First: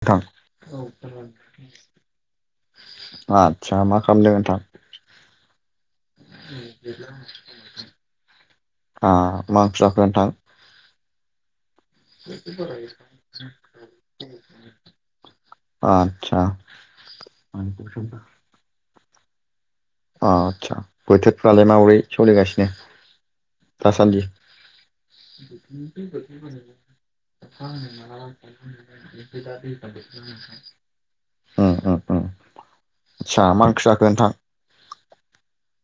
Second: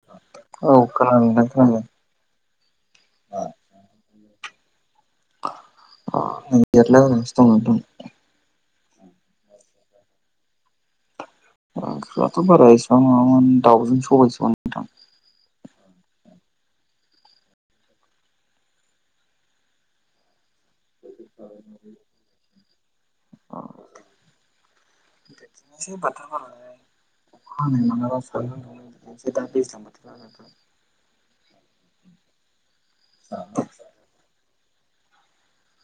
नोंथां औ खोनादों नोंथां खोनादों। आतसा मा खालायदो नोंथां? आं ओरैनोसो दं नोंथां ओ मा ओंख्रि जाखो नोंथां? ओंख्रियाथ' बारा एसेबां नङामोन दाउजों सबायजोंमोन नोंथां। [inaudible] अह आदसा बोथोरफ्रालाय माबोरै सोलिगासिनो दासान्दि? [inaudible] [inaudible] उम बिदिनोसै उम उम बाथ्राफोरा मा आतसा होनो मालाबा सान्दुं दुङो बिदिनोसै दा दैज्लां बोथोराव नोंथां मा ओंख्रि जाखो नोंथां?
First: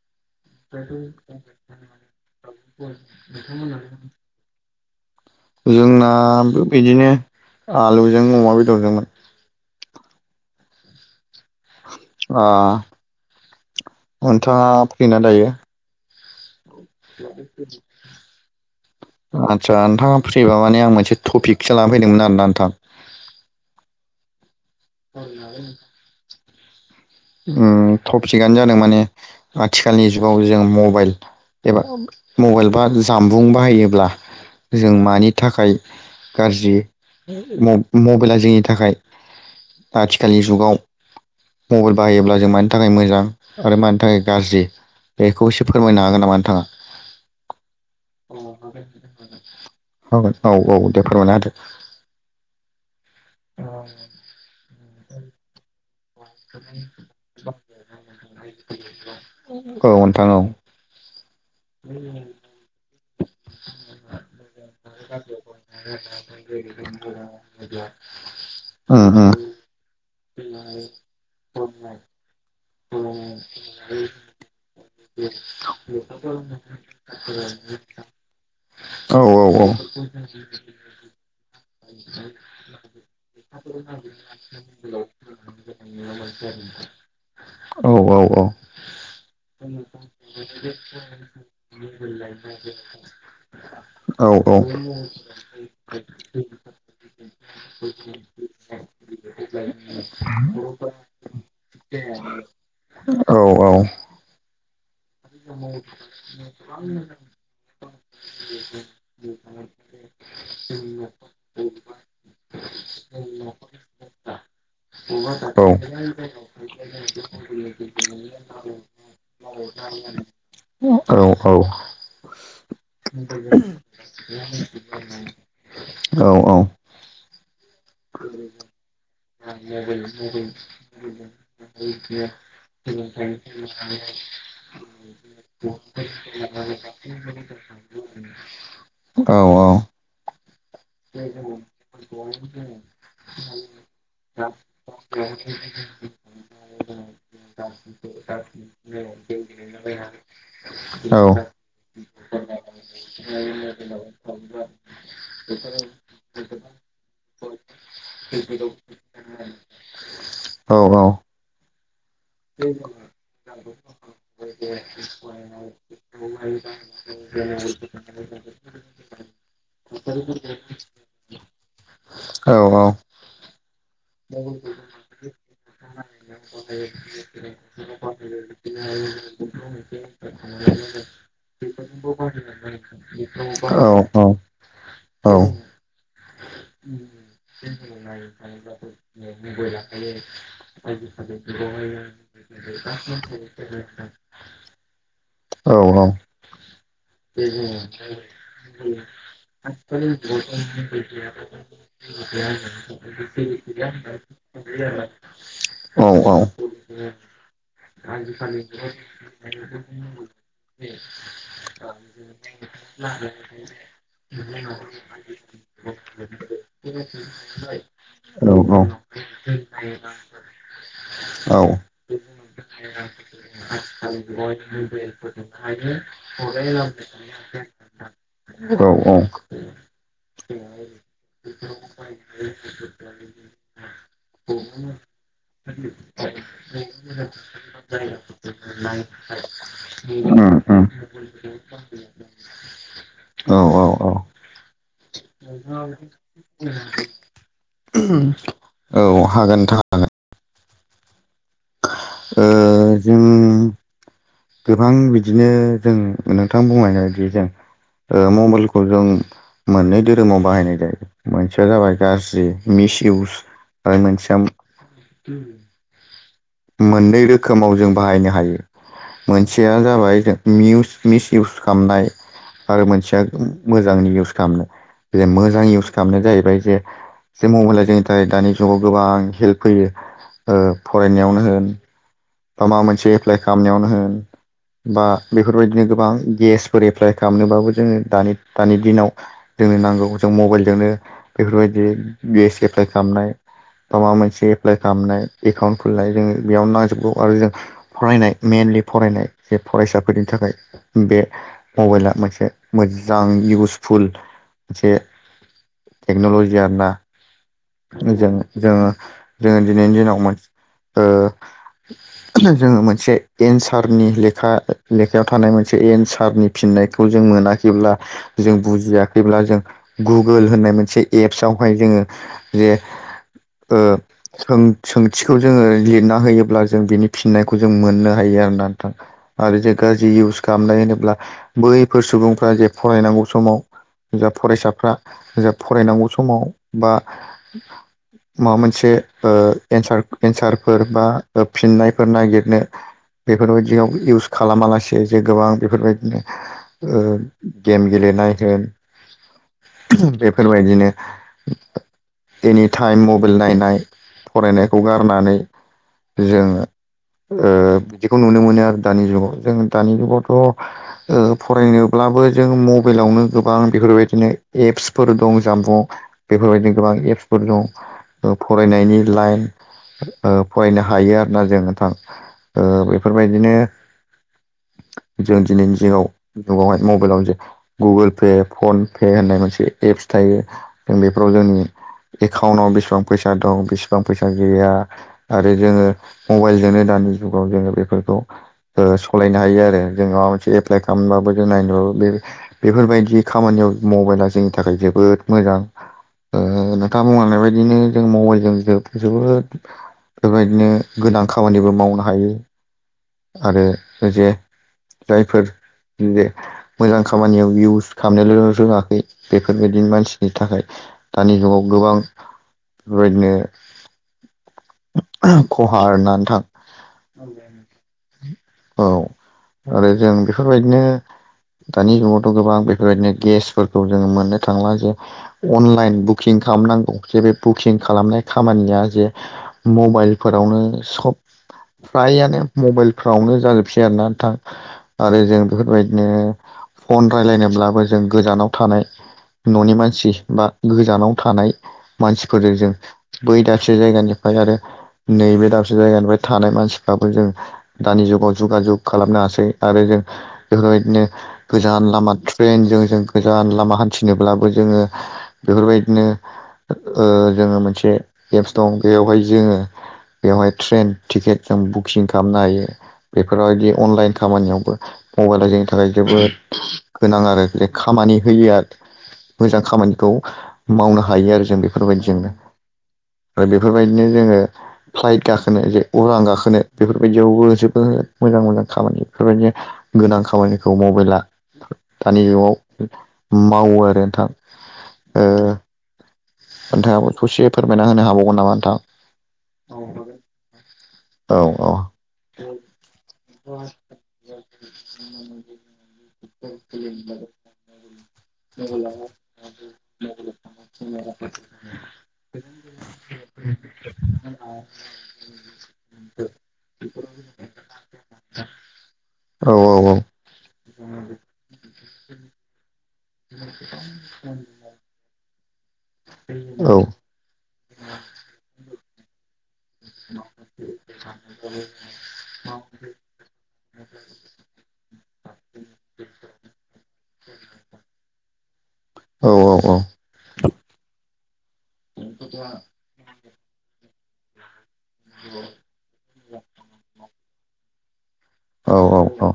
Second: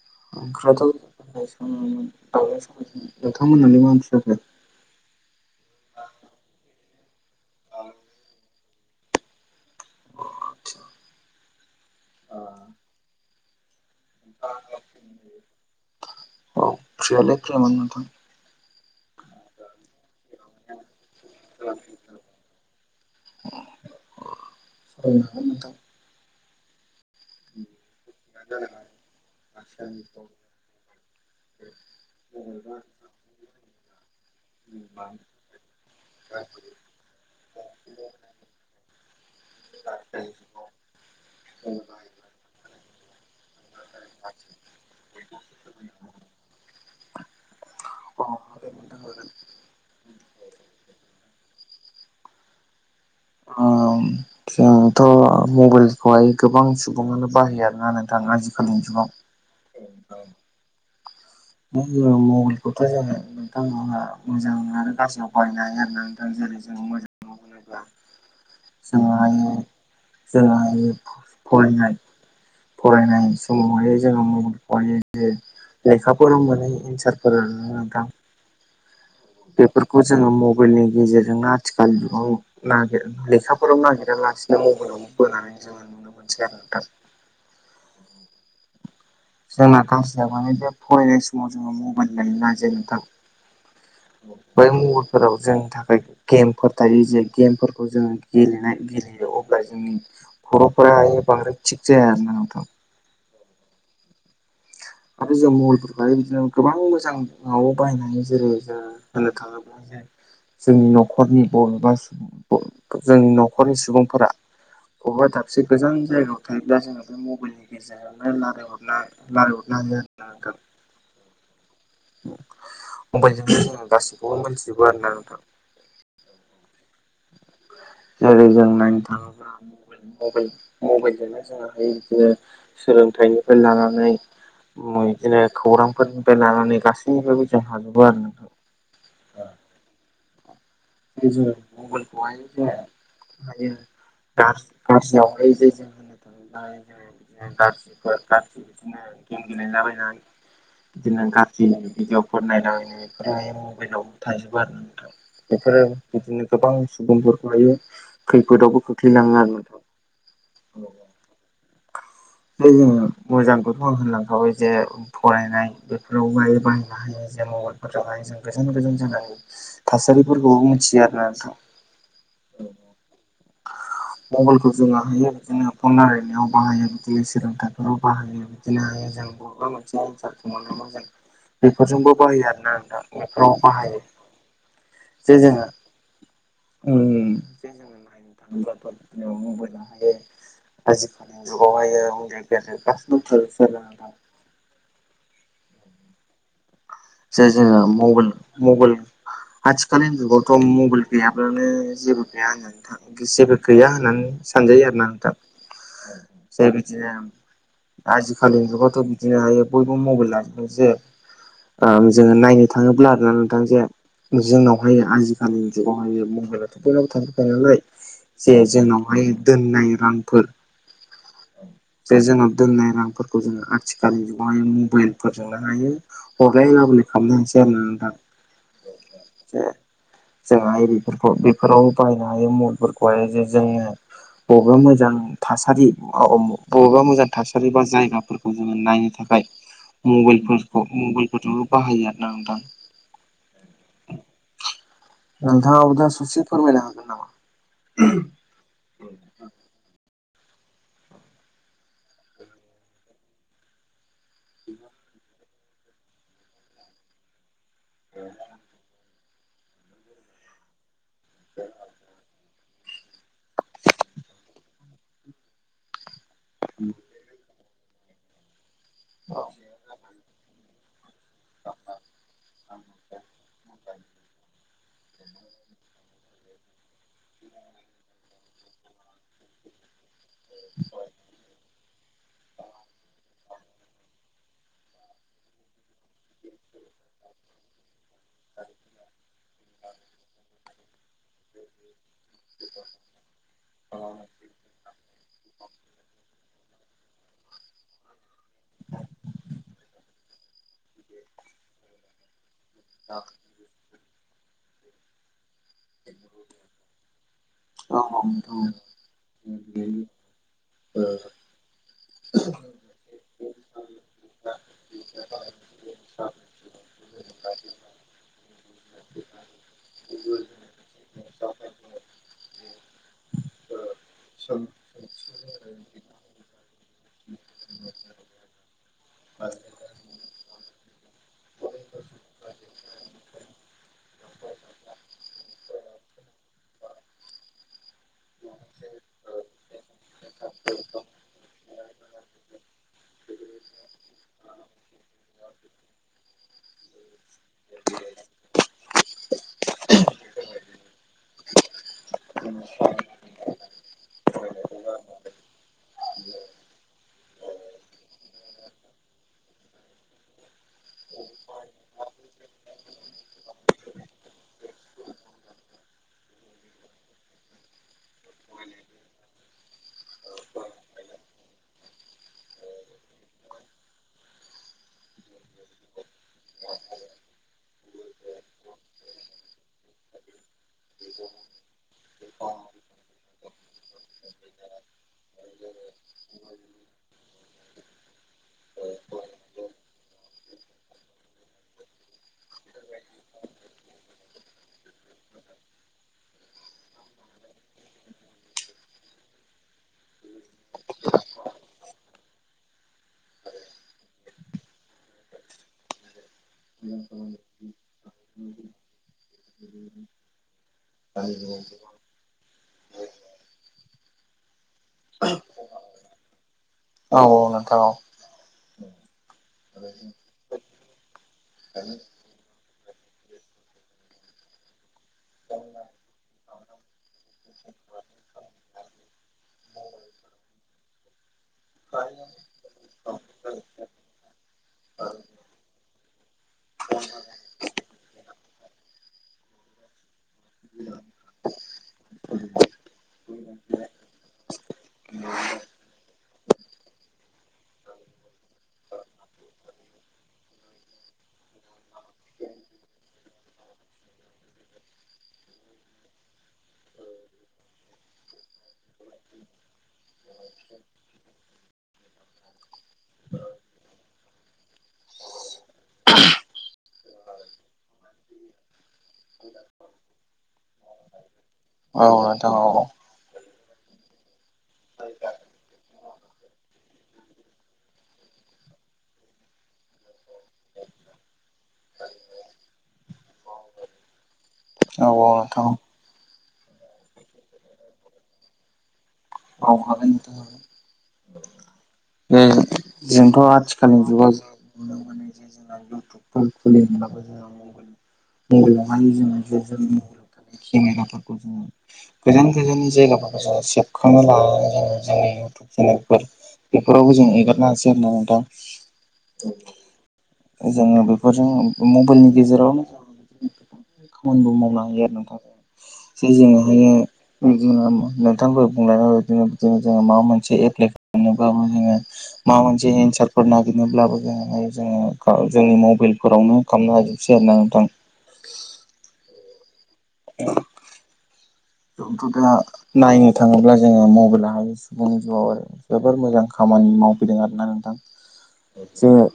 ओंख्रियाथ' जोंनाबो बिदिनो आलुजों अमा बेदरजोंमोन। जाखो ओ नोंथाङा फ्रिना दायो? औ फ्रियालाय फ्रियानोमोन नोंथां। आतसा नोंथाङा फ्रिबा माने आं मोनसे टपिकसो लानानै फैदोंमोन आरोना नोंथां। [inaudible] उम टपिकआनो जादों माने आथिखालनि जुगाव जों मबाइल एबा मबाइल बा जामबुं बाहायोब्ला जों मानि थाखाय गाज्रि मबाइला जोंनि थाखाय आथिखालनि जुगाव मबाइल बाहाय योब्ला जों मानि थाखाय मोजां आरो मानि थाखाय गाज्रि बेखौ एसे फोरमायनो हागोन नामा नोंथाङा? अ औ दे औ औ दे फोरमायना होदो अ जोंथ' मबाइलजों खौहाय गोबां सुबुङानो बाहायो आरोना नोंथां आजिखालिनि जुगाव औ नोंथां औ मानो होनबा मबाइलखौथ' जोङो नोंथांमोनहा मोजां आरो गाज्रियाव बाहायनो हायो आरो दा जेरै जों मोजां मावबोनोबा उम जों उम हायो जों फरायनाय फरायनाय समावहाय जोङो मबाइलखौहाय जे एन्सारफोरा नोंथां औ औ बेफोरखौ जोङो मबाइलनि गेजेरजोंनो आथिखाल जुगाव नागिरना लेखा फलाव नागिरालासिनो मबाइलाव बोनानै जोङो नुनो मोनसै आरो नोंथां औ औ औ जोंना गाज्रिया माने जे फरायनाय समाव जोङो मबाइल न जेनथ औ बै महरफोराव जोंनि थाखाय गेमफोर थायो जे गेमफोरखौ औ जोङो गेलेनाय गेलेयो अब्ला जोंनि खरफोरा बाहायो बांद्राय थिग जाया आरो नोंथां औ आरो जों मबाइलखौहाय बिदिनो गोबां मोजाङाव बाहायनो जेरै जो होननो थाङोब्ला जोंनि न'खरनि बबेबा सुबुं जोंनि न'खरनि सुबुंफोरा बबहबा दाबसे गोजान जायगायाव थायोब्ला जोङो बे मबाइलनि गेजेरावनो रायलायहरनो हायो हागोन आरो नोंथां मबाइलजोंनो जोङो गासिखौबो मोनथिजोबो आरोना नोंथां औ औ [inaudible] जेरै जों नायनो थाङोब्ला मबाइलजोंनो जों हायो बिदिनो सोलोंथाइनिफ्राय लानानै बिदिनो खौरांफोरनिफ्राय लानानै गसिनिबो जों बे जेरै मबाइलखौहाय माने दा गाज्रिखवहाय [unintelligible] बिदिनो गाज्रि भिडिअ'फोर नायलाबायनाय बेफोर मबाइलाव थाजोबो आरो ना नोंथां बेफोरो बिदिनो गोबां सुबुंफोरखौहायो खैफोदावबो खोख्लैलाङो आरो नोंथां औ औ जोङो मोजांखौथ' आं होनलांखाबाय जे फरायनाय बेफोराव बायो बाहायनो हायो। जे मबाइलफोर थाखाय जों गोजान गोजान जायगनि थासारिफोरखौबो मिथियो आरोना नोंथां औ औ मबाइलखौ जों बाहायो बिदिनो फन रायलायनायाव बाहायो बिदि सोलोंथाइफोराव बाहायो बिदिनोयो जों बबेबा मोनसे एन्सार दङ नामा जों बेफोरजोंबो बाहायो आरोना आं दा बेफोराव बाहायो बाहायनानै औ जे जोङो उम उम नो हायो आजिखालि जुग [unintelligible] जे जोङो मबेल मबेल आथिखालनि जुगावथ' मबाइल गैयाब्लानो जेबो गैया होननानै था जेबो गैया होननानै सानजायो आरो ना आं दा जाय बिदिनो आजिखालिनि जुगाथ' बिदिनो हायो बयबो मबाइल लाजोबबो जे ओ जोङो नायनो थाङोब्ला आरोना नोंथां जे जोंनावहाय आजिखालि जुगावहायो महाइलाथ' बयनाबबो थांफेरखायो नालाय जे जोंनावहाय दोननाय रांफोर औ जे जोंनाव दोननाय रांफोरखौ जोङो आथिखालनि जुगावहाय मबाइल फोरजोंनो हायो हरलाय लाबोनाय खालामनो होनसै आरो नोंथां औ औ जोंहा बेफोरखौ बेफोराव बाहायनो हायो मुलफोरखौहाय जे जोङो बबेबा मोजां थासारि बबेबा मोजां थासारि बा जायगाफोरखौ जोङो नायनो थाखाय [inaudible] मबाइलफोरखौ मबाइलफोरजोंबो बाहायो आरो ना नोंथां औ नोंथांआ दा ससे फोरमायनो हागोन नामा उहम औ हागोनथां ओ जों गोबां बिदिनो जों नोंथां बुंनायबायदि जों ओ मबाइलखौ जों मोननै धोरोमाव बाहायनाय जायो मोनसेया जाबाय गाज्रि मिसिइउस आरो मोनसेया मोननै रोखोमाव जों बाहायनो हायो मोनसेया जाबाय जों मिउस मिसिइउस खालामनाय आरो मोनसेया मोजांनि इउस खालामनो मोजां इउस खालामनाया जाहैबाय जे जों मबाइल लायै लायैनिफ्राय दानि जुगाव गोबां हेल्प होयो ओ फरायनायावनो उम माबा मोनसे एप्लाइ खालामनायावनो होन बा बेफोरबायदिनो गोब गोबां गेसफोर एप्लाइ खालामनोबाबो जोङो दानि दानि दिनाव जोंनो नांगौ जों मबाइलजोंनो बेफोरबायदि गेस एप्लाइ खालामनाय माबा मोनसे एप्लाइ खालामनाय एकाउन्ट खुलिनाय जोङो बेयावनो नांजोबगौ आरो फरायनाय मेनलि फरायनाय जे फरायसाफोरनि थाखाय बे मबाइला मोनसे मोजां इउसफुल मोनसे टेक्नलजि आरो ना जों जोङो जोङो दिनैनि दिनाव मोनसे ओ जोङो मोनसे एनसारनि लेखा लेखायाव थानाय मोनसे एनसारनि फिननायखौ जों मोनाखैब्ला जों बुजियाखैब्ला जों गुगोल होननाय मोनसे एपसवहाय जोङो जे ओ सोंथिखौ जोङो लिरना होयोब्ला जों बिनि फिननायखौजों मोननो हायो आरो ना नोंथां आरो जे गारजि इउस खालामनाय होनोबा मो बैफोर सुबुंफ्रा जे फरायनांगौ समाव जा फरायसाफ्रा जा फरायनांगौ समाव बा माबा मोनसे ओ एन्सार एन्सारफोर बा फिननायफोर नागिरनो बेफोरबायदियाव इउस खालामालासे जे गोबां बेफोरबायदिनो ओ गेम गेले नाय होन बेफोरबायदिनो एनिटाइम मबाइल नायनाय फरायनायखौ गारनानै जोङो ओ बिदिखौ नुनो मोनो आरो दानि जुगाव जों दानि जुगावथ' ओ फरायनोब्ला दाबो जों मबाइलावनो गोबां बेफोरबायदिनो एप्सफोर दं जाम्बुं बेफोरबायदिनो गोबां एपस दं फरायनायनि लाइन ओ फरा ना जों थां ओ बेफोरबायदिनो जों दिनैनि दिनाव नावहाय मबाइलावनो जे गुगोल पे फन पे होननाय मोनसे एप्स थायो जों बेफोराव जोंनि एकाउन्टाव बेसेबां फैसा दं बेसेबां फैसा गैया ओ जोङो मबाइलजोंनो दानि जुगाव जोङो बेफोरखौ ओ सलायनो हायो आरो जों माबा मोनसे एप्लाइ खालामबाबो जों नायनो बे बेफोरबायदि खामानियाव मबाइला जोंनि थाखाय जोबोद मोजां। ओ नोंथां बुंनायबायायदिनो जों मबाइलजों जो जोबोद बेफोरबायदिनो गोनां खामानिबो मावनो हायो। आरो जे जायफोर जे मोजां खामानियाव इउस खालामनोल' रोङाखै बेफोरबायदि मानसिनि थाखाय दानि गाव गोबां बेबायदिनो खहा आरो ना नोंथां। औ औ। औ आरो जों बेफोरबायदिनो दानि जुगावथ' गोबां बे बेबायदिनो गेसफोरखौ जों मोननो थांला जे अनलाइन बुकिं खालामनांगौ जे बे बुकिं खालामनाय खामानिया जे मबाइलफोरावनो सब फ्रायानो मबाइलफ्रावनो जाजोबसै आरोना नोंथां आरो जों बेफोरबायदि बिदिनो फन राय्लायनोब्लाबो जों गोजानाव थानाय न'नि मानसि बा गोजानाव थानाय मानसिफोरजों जों बै दाबसे जायगानिफ्राय आरो नैबे दाबसे जायगानिफ्राय थानाय मानसिफ्राबो जों दानि जुगाव जुगा जुग खालामनो हासै आरो बेफोरबायदिनो गोजान लामा ट्रेनजों जों‌ गोजान लामा हान्थिनोब्लाबो जोङो बेफोरबायदिनो ओ जोङो मोनसे एप्स दं। बेवहाय जोङो बेवहाय ट्रेन टिकेट जों बुकिं खालामनो हायो। बेफोरबायदि अनलाइन खामानियावबो मबाइला जोंनि थाखाय जोबोद गोनां आरो खामानि मानि होयो आरो। मोजां खामानिखौ मावनो हायो आरो जों औ बेफोरबायदिजोंनो नोंथां औ बे बेफोरबायदिनो जोङो फ्लाइट गाखोनो अरां गाखोनो बेफोरबायदियावबो जोबोद मोजां मोजां खामानि बेफोरबायदिनो गोनां खा खामानिखौ मबाइला दानि जुगाव मावो आरो नोंथां। औ औ नोंथां ओ। नोंथाङाबो ससे फोरमायना होनो हाबावगोन नामा नोंथां? औ हागोन नोंथां औ। औ बे जोंथ' आथिखालनि जुगाव जे नुनो मोनो ज जोंना इउटुब [unintelligible] [unintelligible] केमेराफोरखौ जोङो गोजान गोजान जायगाफोरखौ जों सेभ खांनो लानानै जोङो जोंनि इउटुब चेनेलफोर बेफोरावबो जों एगारनो हासै आरोना नोंथां? औ औ औ। जोङो बेफोरजों मबाइलनि गेजेरावनो जों बिनो खामानिबो मावनो हायो आरो नोंथां। जे जोंहायो बिदिनो नोंथाङा दहाय बुंलांनायबादिनो जोङो जा माबा मोनसे एप्लाइ खालामनोब्लाबो जोङो माबा मोनसे एन्सारफोर नागिरनोब्लाबो जोङो जोङो जोंनि मबाइलफोरावनो खालामनो हाजोबसै आरोना नोंथां। औ औ औ। जोथ' दा नायनो थाङोब्ला जोङो मबाइलयावहायो जोंनि जिउआव आरो जोबोर मोजां खामानि मावफैदों आरोना नोंथां। औ औ जोङो औ।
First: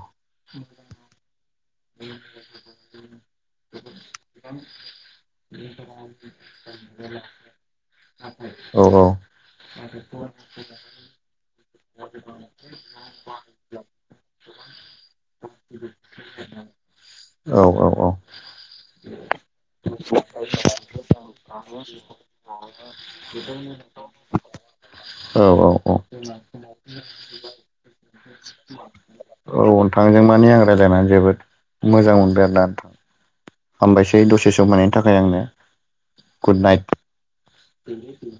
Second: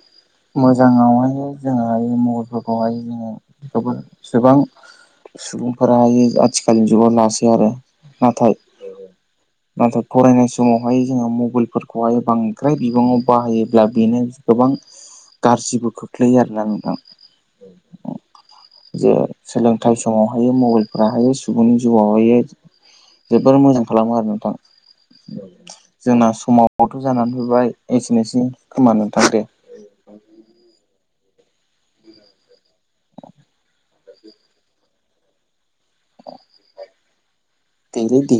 मोजाङावहाय जोङहायो मबाइलफोरखौहाय जोङो बेखौ एसेबां सुबुंफोर आथिखालनि जुगाव लासै आरो नाथाय नाथाय फरायनाय समावहाय जोङो मबाइलफोरखौहाय बांद्राय बिबाङाव बाहायोब्ला बेनो गोबां गाज्रिबो खोख्लैयो आरोना नोंथां औ औ औ जे सोलोंथाइ समावहायो मबाइल फोराहायो लांदां बे जोबोर मोजां खालामो आरो नोंथां औ औ जोंना समाबोथ जानानै फैबाय एसेनो सेै खोमा नोथां दे बिफांजों माने आं रायज्लायनानै जोबोद मोजां मोनदों आरो ना हामबायसै दसेसो मोननायनि थाखाय आंनो गुद नाइट देलै दे